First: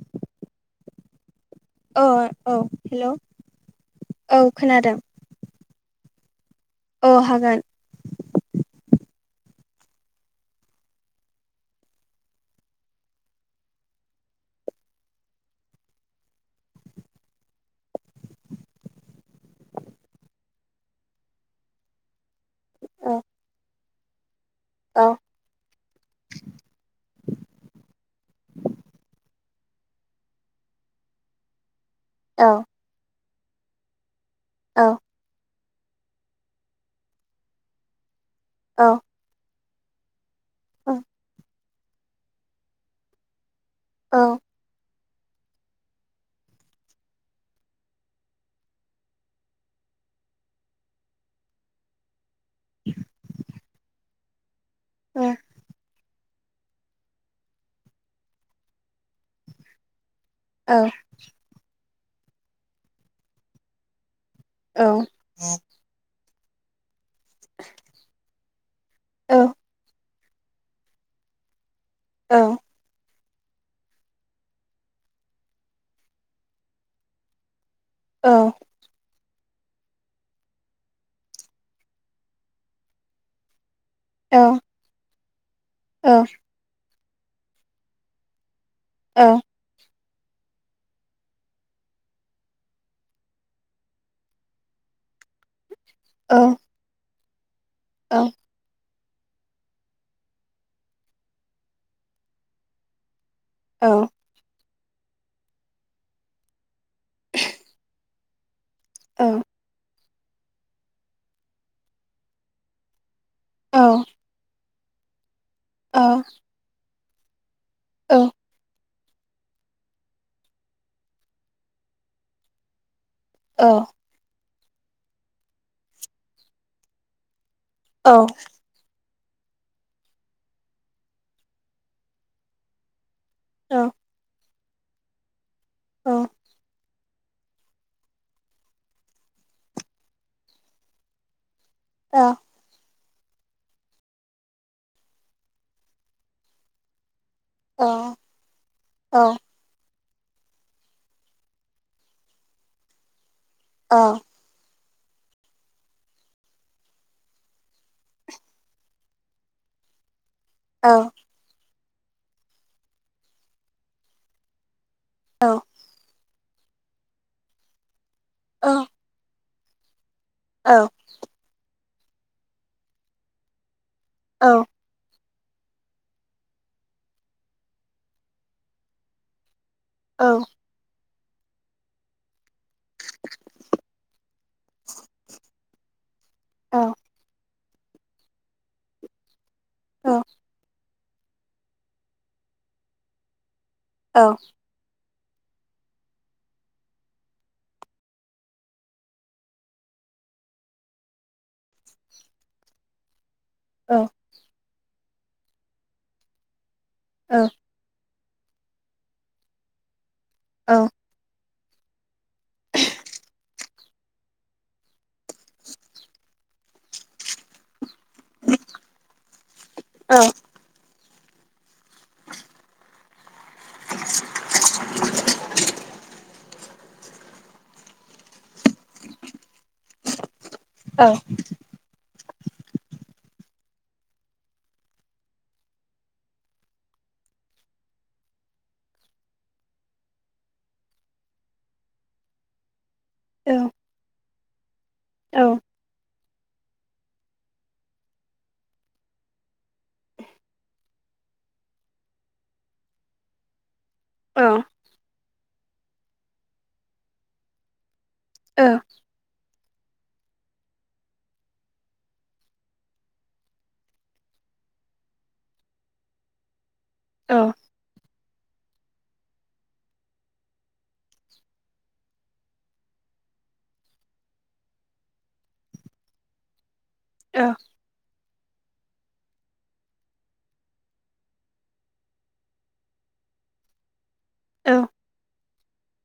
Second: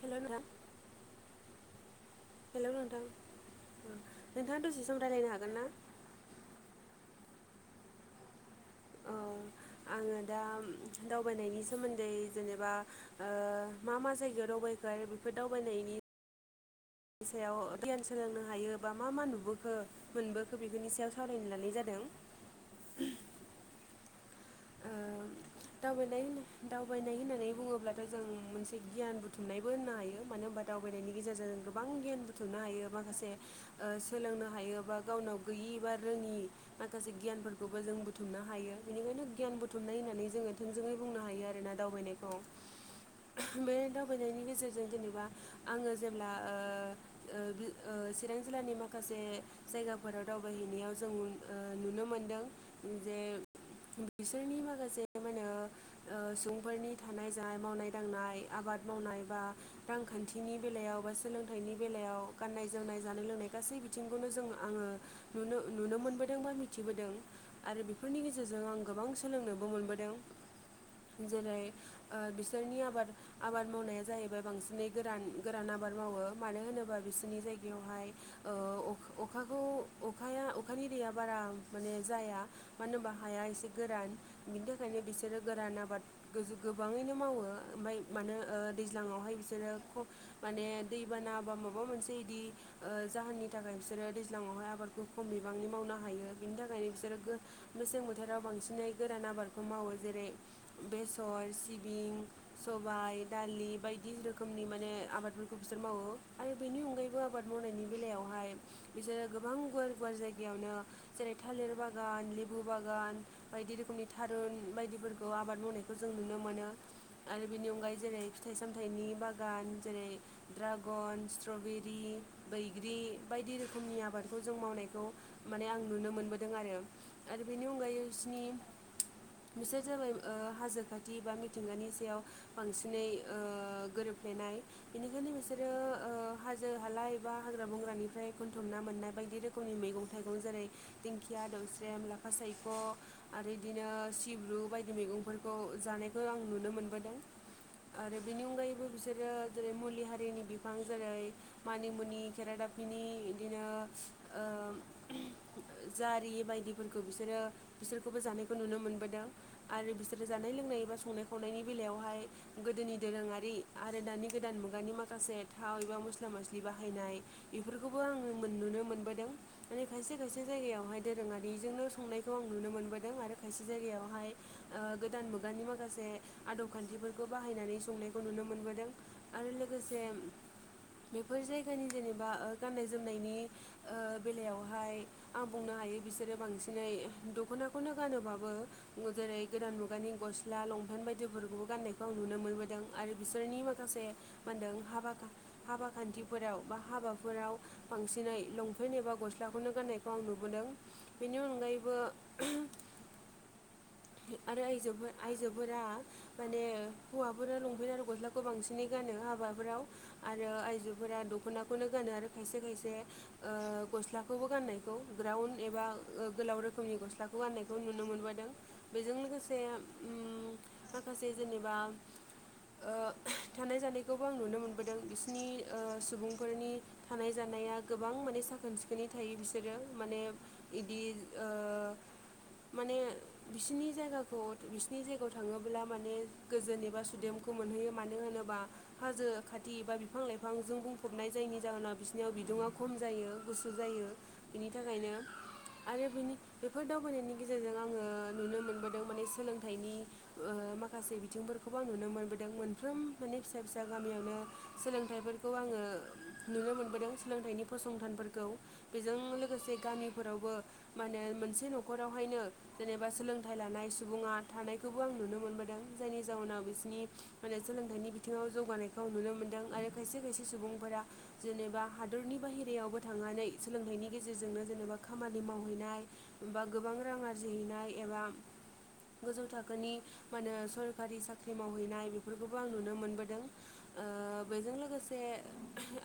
हेल' madam औ औ hello नोंथां औ नोंथाङा दसे खोनादों सम रायलायनो हागोन ना? औ हागोन औ आङो दा दावबायनायनि सोमोन्दै जेनेबा ओ मा मा जायगायाव दावबाय बेफोर दावबायनायनि बेनि सायाव गधयान सोलोंनो हायो बा मा मा नुबोखो मोनबोखो बेफोरनि सायाव सावरायनो लानाय जादों। जों औ ओ औ दावबाय दावबायनाय होननानै बुङोब्ला जों मोनसे गियान बुथुमनायबो होननो हायो मानो होनबा दावबायनायनि गेजेरजों गोबां गियान औ बुथुमनो हायो माखासे सोलोंनो हायो औ बा गावनो गैयि बा रोङि माखासे गियानफोरखौबो जों बुथुमनो हायो औ बेनिखायनो गियान बुथुमनाय होननानै जोङो थोंजोै बुंनो हायो आरोना दावबायनायखौ बे औ दावबायनायनि गेजेरजों जेनेबा आङो जेब्ला ओ ओ चिरां जिल्लानि माखासे जायगाफोराव दावबायहैनायाव जों ओ नुनो मोनदों जे बिसोरनि माखासे औ मा होनो ओ सुबुंफोरनि थानाय जानाय मावनाय दांनाय आबाद मावनाय बा रां रांखान्थिनि औ बेलायाव बा सोलोंथाइनि बेलायाव गाननाय जोमनाय जानाय लोंनाय गासै बिथिं खौनो जों औ आङो औ नुनो नुनो मोनबोदों बा मिथिबोदों आरो बेफोरनि गेजेरजों आं गोबां औ सोलोंनोबो मोनबोदों जेरै ओ बिसोरनि आबाद आबाद मावनाया जाहैबाय बांसिनै गोरान गोरान आबाद मावो मानो होनोबा बिसोरनि जायगा- यावहाय अखाखौ अखाया अखानि दैेया बारा माने जाया मानो होनबा हाया एसे गोरान बिनि थाखायनो बिसोरो गोरान आबाद गोबाङैनो मावो ओमफाय मानो ओ दैज्लाङावहाय बिसोरो खम माने दैबाना बा माबा मोनसे इदि ओ जाहोननि थाखाय बिसोरो दैज्लाङावहाय आबादखौ खम बिबांनि मावनो हा- औ बिसोर गो मेसें बोथोराव बांसिन नै गोरान आबादखौ मावो जेरै बेसर सिबिं सबाइ दालि बायदि रोखोमनि मान माने आबादफोरखौ बिसोर मावो आरो बेनि अनगायैबो आबाद मावनायनि बेलायावहाय बिसोरो गोबां गुवार गुवार जायगायावनो जेरै थालिर बागान लेबु बागान बायदि रोखोमनि थारुन बायदिफोरखौ आबाद मावनायखौ जों नुनो मोनो आरो बेनि अनगायै जेरै फिथाइ साम- थाइनि बागान जेरै ड्रागन स्ट्रबेरि बैग्रि बायदि रोखोमनि आबादखौ जों मावनायखौ माने आं नुनो मोनबोदों आरो आरो बेनि अन- बिसिनि बिसोर जाबाय ओ हाजो खाथि बा मिथिंगानि सायाव बांसिनै ओ गोरोबफ्लेनाय बेनिखायनो बिसोरो ओ हाजो हालाय बा हाग्रा बंग्रानिफ्राय खोनथुमना मोननाय बायदि रोखोमनि मैगं थाइगं जेरै दिंखिया दौ- स्रेम लाफासाइख' आरो इदिनो सिब्रु बायदि मैगंफोरखौ जानायखौ आं नुनो मोनबोदों आरो बेनि अनगायैबो बिसोरो जेरै मुलि हारि- दैनि बिफां जेरै मानिमुनि खेरादाफिनि इदिनो औ जारि बायदिफोरखौ बिसोरो बिसोरखौबो जानायखौ नुनो मोनबोदों आरो बिसोरो जानाय लोंनाय एबा संनाय खावनायनि बेलायावहाय गोदोनि दोरोङारि आरो दानि गोदान मुगानि माखासे थाव एबा मस्ला मस्लि लि बाहायनाय बेफोरखौबो आङो मोन नुनो मोनबोदों माने खायसे खायसे जायगायावहाय दोरोङारिजोंनो संनायखौ आं नुनो मोनबोदों आरो खायसे जायगायाव हाय ओ गोदान मु- गानि माखासे आदब खान्थिफोरखौ बाहायनानै संनायखौ नुनो मोनबोदों आरो लो- गोसे बेफोर जायगानि जेनेबा ओ गाननाय जोमनायनि ओ बेलायावहाय आं बुंनो हायो बिसोरो बांसिनै द- खनाखौनो गानोबाबो जेरै गोदान मुगानि गस्ला लंपेन्ट बाय- दिफोरखौबो गाननायखौ आं नुनो मोनबोदों आरो बिसोरनि माखासे मा होनदों हाबा हाबा खान्थिफोराव बा हाबाफोराव बांसिनै लंपेन्ट एबा गस्लाखौनो गाननायखौ आं नु- नुबोदों बेनि अनगायैबो आरो आइजोफो आयजोफोरा माने हौवाफोरा लंफेन आरो गस्ला खौ बांसिनै गानो हाबाफोराव आरो आइजोफोरा द- खनाखौनो गानो आरो खायसे खायसे ओ गस्लाखौबो गाननायखौ ग्राउन्द एबा ओ गो- गोलाव रोखोमनि गस- लाखौ गाननायखौ नुनो मोनबोदों बेजों लोगोसे उम माखासे जेनेबा ओ थानाय जानायखौबो आं नुनो मोनबोदों बिसिनि ओ सुबुंफोरनि थानाय जानाया गोबां माने साखोन सिखोनै थायो बिसोरो माने इदि औ ओ [inaudible] माने बिसिनि जायगाखौ बिसिनि जायगायाव थाङोब्ला माने गोजोन एबा सुदेमखौ मोन बियो मानो होनोबा हाजो खाथि बा बिफां लाइफांजों बुंफबनाय जायनि जाहोनाव बिसिरनियाव बिदुङा खम जायो गुसु जायो बिनि थाखायनो आरो बिनि बेफोर दावबायनायनि गेजेरजों आङो नुनो मोनबोदों माने सोलोंथाइनि ओ माखासे बिथिंफोरखौ बेखौबो आं नुनो मोनबोदों मोनफ्रोम माने फिसा फिसा दा गामियावनो सोलोंथाइफोरखौ आङो नुनो मोनबोदों सोलोंथाइनि फसंथान फोरखौ बेजों लोगोसे गामिफोरावबो मानो मोन मोनसे नखरावहायनो जेनेबा सोलोंथाइ लानाय सुबुङा थानायखौबो आं नुनो मोनबोदों जायनि जाउनाव बिसोर नि सोलोंथाइनि बि बिथिङाव जौगानायखौ नुनो मोनदों आरो खायसे खायसे सुबुंफोरा जेनेबा हादरनि बाहेरायावबो थाङो नानै सोलोंथाइनि गेजेरजोंनो जेनेबा खामानि मावहैनाय बा गोबां रां आरजिहैनाय एबा गोजौ थाखोनि मा होनो सरखारि साख्रि मावहैनाय बेफोरखौबो आं नुनो मोनबोदों ओ बेजों औ लोगोसे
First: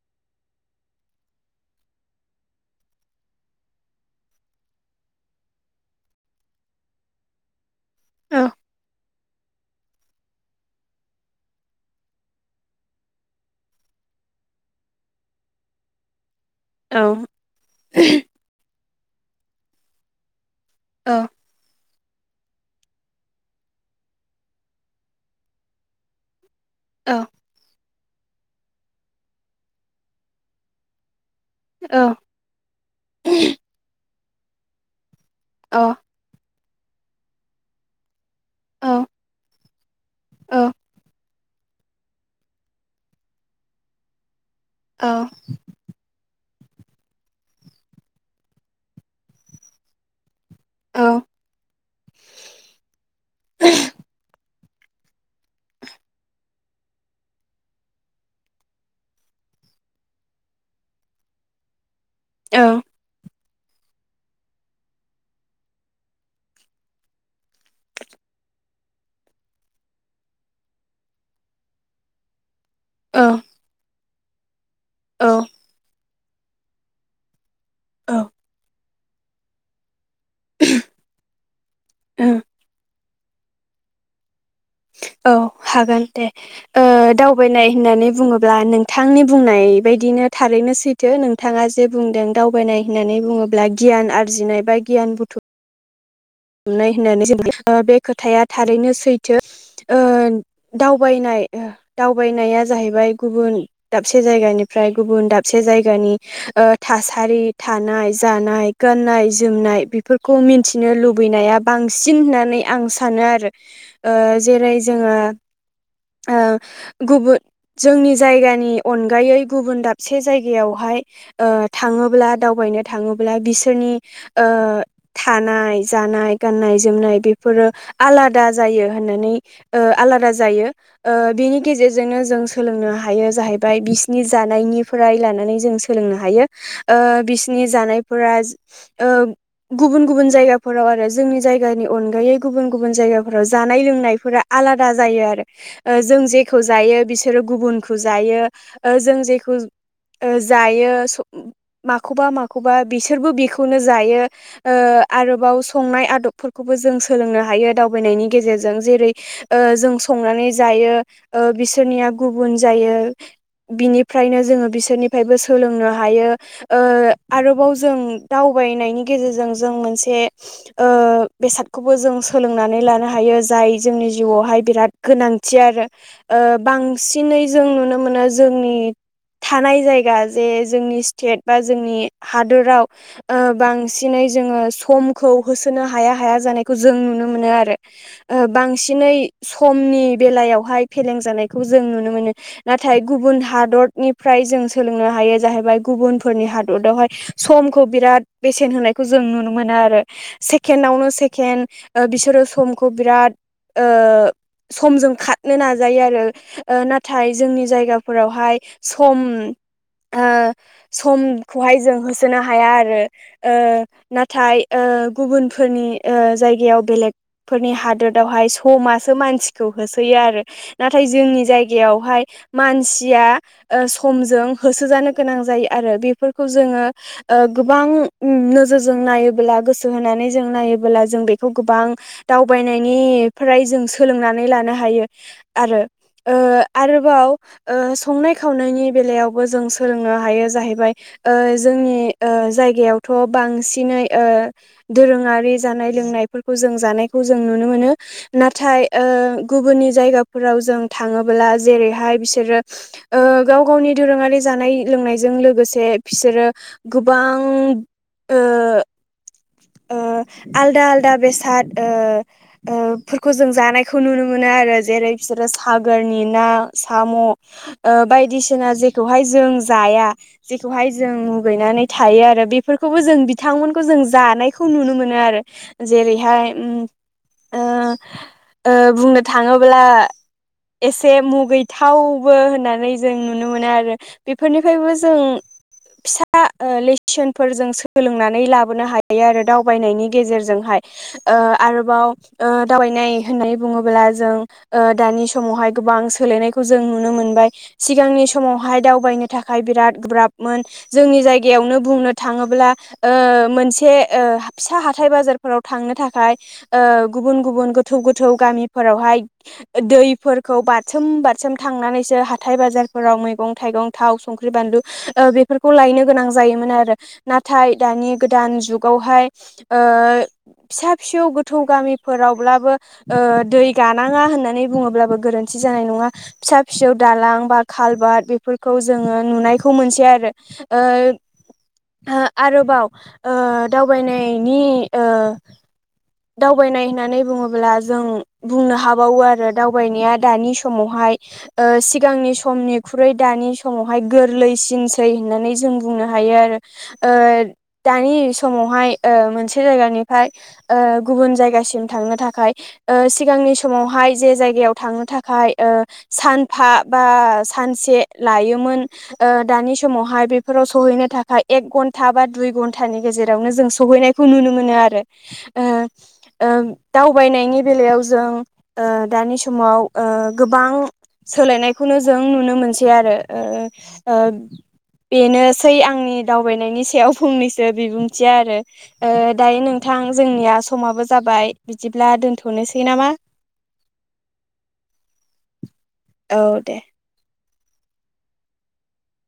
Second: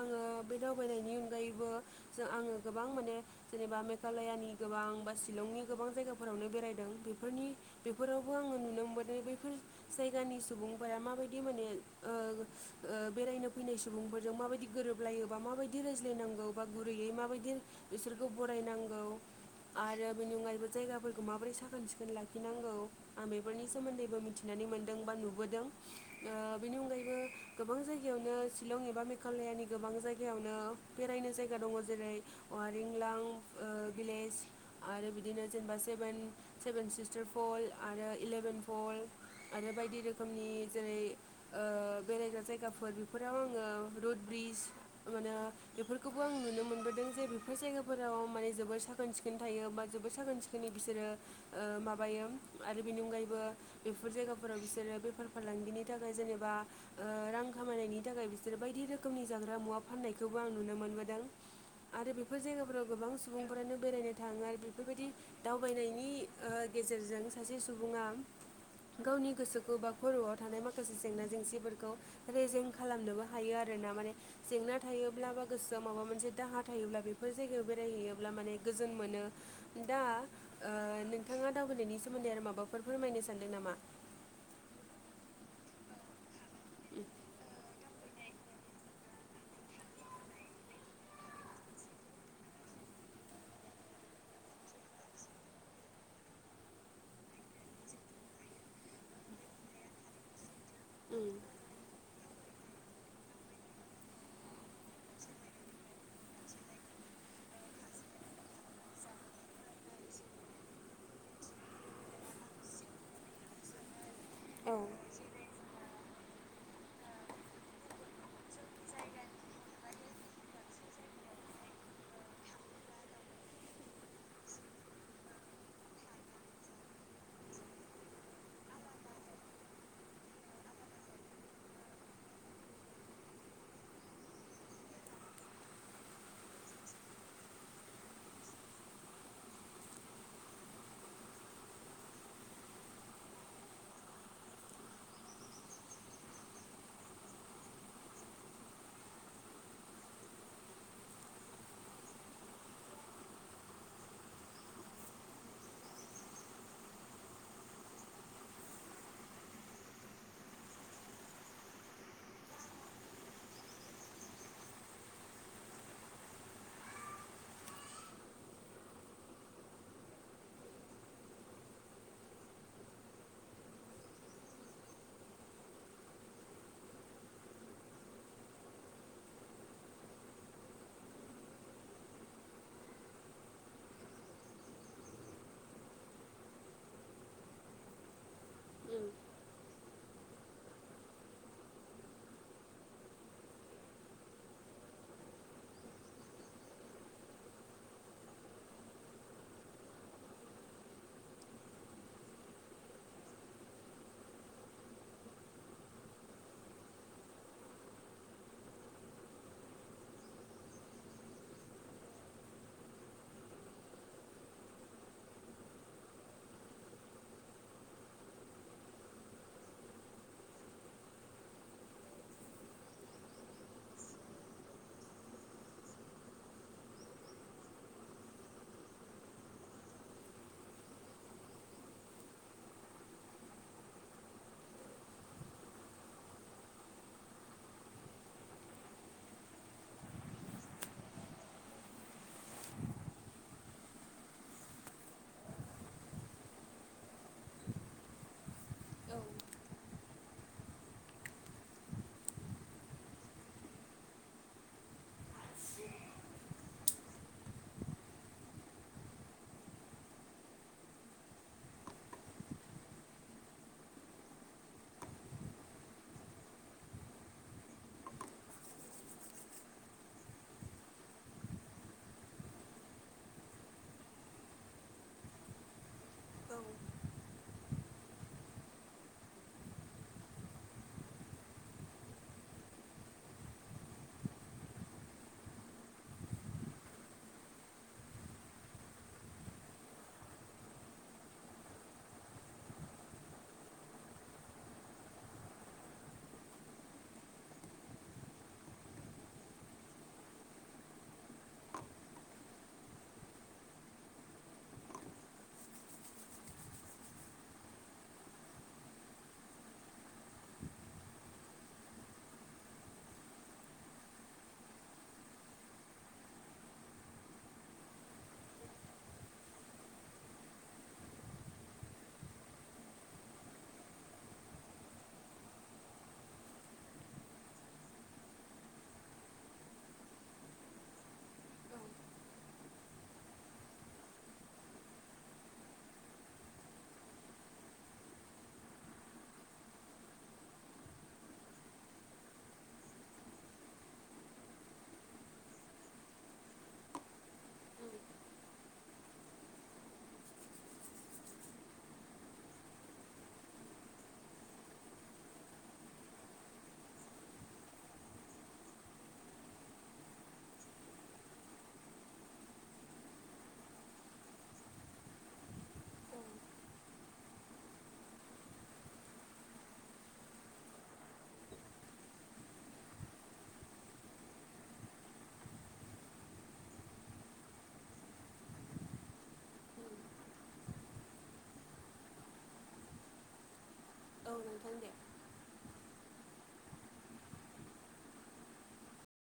आङो बे दावबायनायनि अनगायैबो जों आङो गोबां माने जेनेबा मेघालयानि गोबां बा शिलंनि गोबां जायगाफोरावनो बेरायदों बेफोरनि बेफोरावबो औ औ आङो नुनो मोनदों बैफोर ज जायगानि सुबुंफोरा माबायदि माने बेरायनो फैनाय सुबुंफोरजों माबायदि गोरोब लायोबा माबायदिायज्लायनांगौ बा गुरैयै माबायदि बिसोरखौ बरायनांगौ आरो बिनि अनगायैबो जायगाफोरखौ माबोरै साखोन सिखोन लाखिनांगौ आं बेफोरनि सोमोन्दैबो मिथिनानै मोनदों बा नुबोदों बेनि अनगायैबो गोबां जायगायावनो शिलं एबा मेघालयानि गोबां जायगायावनो बेरायनो जायग दङ जेरै अआरिंलां भिलेज आरो बिदिनो जेनेबा सेभेन सेभेन सिस्टार फल आरो इलेभेन पल्भ आरो बायदि रोखोमनि जेरै ओ बेरायग्रा जायगाफोर बेफोराव आङो रड ब्रिज माने बेफोरखौ खौ आं नुनो मोनबोदों जे बेफोर जायगाफोराव माने जोबोद साखोन सिखोन थायो बा जोबोद साखोन सिखोन बिसोरो ओ माबायो आरो बेनि अनगायैबो बेफोर जायगाखौ बिसोरो बेफार फालांगिनि थाखाय जेनेबा रां खामायनायनि थाखाय बिसोरो बायदि रोखोमनि ज ग्रा मुवा फाननायखौबो आं नुनो मोनबोदों आरो बेफोर जायगाफोराव गोबां सुबुंफोरानो बेरायनो थाङो आरो बेफोरबायदि दावबायनायनि ओ गेजेरजों सासे सुबुङा गावनि गोसोखौ बा खरआव थानाय माखासे जेंना जेंसिफोरखौ रेजें खालामनोबो हायो आरोना माने जेंना थायोब्ला बा गोसोआव माबा मोनसे दाहा थायोब्ला बेफोर जायगायाव बेरायहैयोब्ला माने गोजोन मोनो दा ओ नोंथाङा दावबायनि सोमोन्दै आरो ओं, माबाफोर फोरमायनो सानदों नामा औ हागोन दे ओ दावबायनाय होननानै बुङोब्ला नोंथांनि बुंनाय बायदिनो थारैनो सैथो नोंथाङा जे बुंदों दावबायनाय होननानै बुङोब्ला गियान आरजिनाय बा गियान बुथु नाय होननानै बे खोथाया थारैनो सैथो ओ उम दावबायनाय दावबायनाया जाहैबाय गुबुन दाबसे जायगानिफ्राय गुबुन दाबसे जायगानि ओ थासारि थानाय जानाय गाननाय जोमनाय बेफोरखौ मिन्थिनो लुबैयो लुबैनाया बांसिन होननानै आं सानो आरो ओ जेरै औ उम जोङो ओ गुबुन जोंनि जायगानि अनगायै गुबुन दाबसे जायगायावहाय ओ थाङोब्ला दावबायनो थाङोब्ला बिसोरनि थानाय जानाय गाननाय जोमनाय बेफोरो आलादा जायो होननानै ओ आलादा जायो ओ बेनि गेजेरजोंनो जों सोलोंनो हायो जाहैबाय बिसिनि जानायनिफ्राय लानानै जों सोलोंनो हायो ओ बिसनि जानायफोरा ओ गुबुन गुबुन जायगा फोराव आरो जोंनि जायगानि अनगायै गुबुन गुबुन जायगाफोराव जानाय लोंनायफोरा आलादा जायो आरो ओ जों जेखौ जायो बिसोरो गुबुनखौ जायो ओ जों जेखौ ओ जायो माखौबा माखौबा बिसोरबो बेखौनो जायो ओ आरो बाव संनाय आदबफोरखौबो जों सोलोंनो हायो दावबायनायनि गेजेरजों जेरै ओ जों संनानै नै जायो ओ बिसोरनिया गुबुन जायो बिनिफ्रायनो जोङो बिसोरनिफ्रायबो सोलोंनो हायो ओ आरोबाव जों दाउ बायनायनि गेजेरजों जों मोनसे ओ बेसादखौबो जों सोलोंनानै लानो हायो जाय जोंनि जिउआवहाय बिराद गोनां थि आरो बांसिनै जों नुनो मोनो जोंनि थानाय जायगा जे जोंनि स्टेट बा जोंनि हादोराव ओ बांसिनै जोङो सम खौ होसोनो हाया हाया जानायखौ जों नुनो मोनो आरो ओ बांसिनै समनि बेलायावहाय फेलें जानायखौ जों नुनो मोनो नाथाय गुबुन हादरनिफ्राय जों सोलोंनो हा हायो जाहैबाय गुबुनफोरनि हादरावहाय समखौ बिराद बेसेन होनायखौ जों नुनो मोनो आरो सेकेणडावनो सेकेणड बिसोरो समखौ बिराद ओ समजों खारनो नाजायो आरो ओ नाथाय जोंनि जायगाफोरावहाय सम ओ समखौहाय जों होसोनो हाया आरो ओ नाथाय ओ गुबुनफोरनि ओ जायगायाव बेलेगफोरनि हादोरावहाय समासो मानसिखौ होसोयो आरो नाथाय जोंनि जायगायावहाय मानसिया ओ समजों हो सो जानो गोनां जायो आरो बेफोरखौ जोङो गोबां नोजोरजों नायोब्ला गोसो होनानै जों नायोबोला जों बेखौ गोबां दावबायनायनिफ्राय जों सोलोंनानै लानो नो हायो आरो ओ आरोबाव ओ संनाय खावनायनि बेलायावबो जों सोलोंनो हायो जाहैबाय ओ जोंनि ओ जायगायावथ' बांसिनै ओ दोरोङारि जानाय लोंनायफोरखौ जों जानायखौ जों नुनो मोनो नाथाय ओ औ उम गुबुननि जायगाफोराव जों थाङोब्ला जेरैहाय बिसोरो ओ गाव गावनि दोरोङारि जा नाय लोंनायजों लोगोसे बिसोरो गोबां ओ ओ आलदा आलदा बेसाद ओ ओ फोरफोरखौ जों जानायखौ नुनो मोनो आरो जेरै बिसोरो सागोरनि ना साम' ओ बायदिसिना जेखौहाय जों जाया जेखौहाय जों मुगैनानै थायो आरो बेफोरखौबो जों बिथांमोनखौ जों जानाय खौ नुनो मोनो आरो जेरैहाय उम ओ ओ बुंनो थाङोब्ला एसे मुगैथावबो होननानै जों नुनो मोनो आरो बेफोरनिफ्रायबो जों फिसा ओ लेसनफोरजों सोलोंनानै लाबोनो हा यो आरो दावबायनायनि गेजेरजोंहाय ओ आरोबाव ओ दावबायनाय होननानै बुङोब्ला जों ओ दानि समावहाय गोबां सोलायनायखौ जों नुनो मोनबाय सिगांनि समावहाय दावबाय बायनो थाखाय बिराद गोब्राब मोन जोंनि जायगायावनो बुंनो थाङोब्ला ओ मोनसे ओ फिसा हाथाय बाजारफोराव थांनो थाखाय ओ गुबुन गुबुन गोथौ गोथौ गामिफोरावहाय दैफोरखौ बारसोम बारसोम थांनानैसो हाथाय बाजारफोराव मैगं थाइगं था व संख्रि बानलु ओ बेफोरखौ लायनो गोनां जायोमोन आरो नाथाय दानि जुग गावहाय ओ फिसा फिसौ गोथौ गामिफोरावब्लाबो ओ दै गानाङा होननानै बुङोब्लाबो गोरोन्थि जानाय नङा फिसा फिसौ दालां बा खाालबार बेफोरखौ जोङो नुनायखौ मोनसै आरो ओ हा आरोबाव ओ दावबायनायनि ओ दावबायनाय होननानै बुङोब्ला जों बुंनो हाबावो आरो दावबायनाया दानि समावहाय सिगांनि समनिख्रुइ दानि समावहाय गोरलैसिनसै होननानै जों बुंनो हा यो आरो दानि समावहाय मोनसे जायगानिफ्राय ओ गुबुन जायगासिम थांनो थाखाय ओ सिगांनि समावहाय जे जायगायाव थांनो थाखाय सानफा बा सानसे लायोन ओ दानि समावहाय बेफोराव सहैनो थाखाय एक घन्टा बा दुइ घन्टानि गेजेरावनो जों सहैनायखौ नुनो मोनो आरो ओ दावबायनायनि ओ बेलायाव ओ जों दानि समाव गोबां गोबां सोलायनायखौनो जों नुनो मोनसै आरो बेनोसै आंनि दावबायनायनि सायाव फंनैसो बिबुंथिया आरो ओ दायो नोंथां जोंनिया समाबो जाबाय बिदिब्ला दोनथनोसै नामा औ नोंथां दे औ दे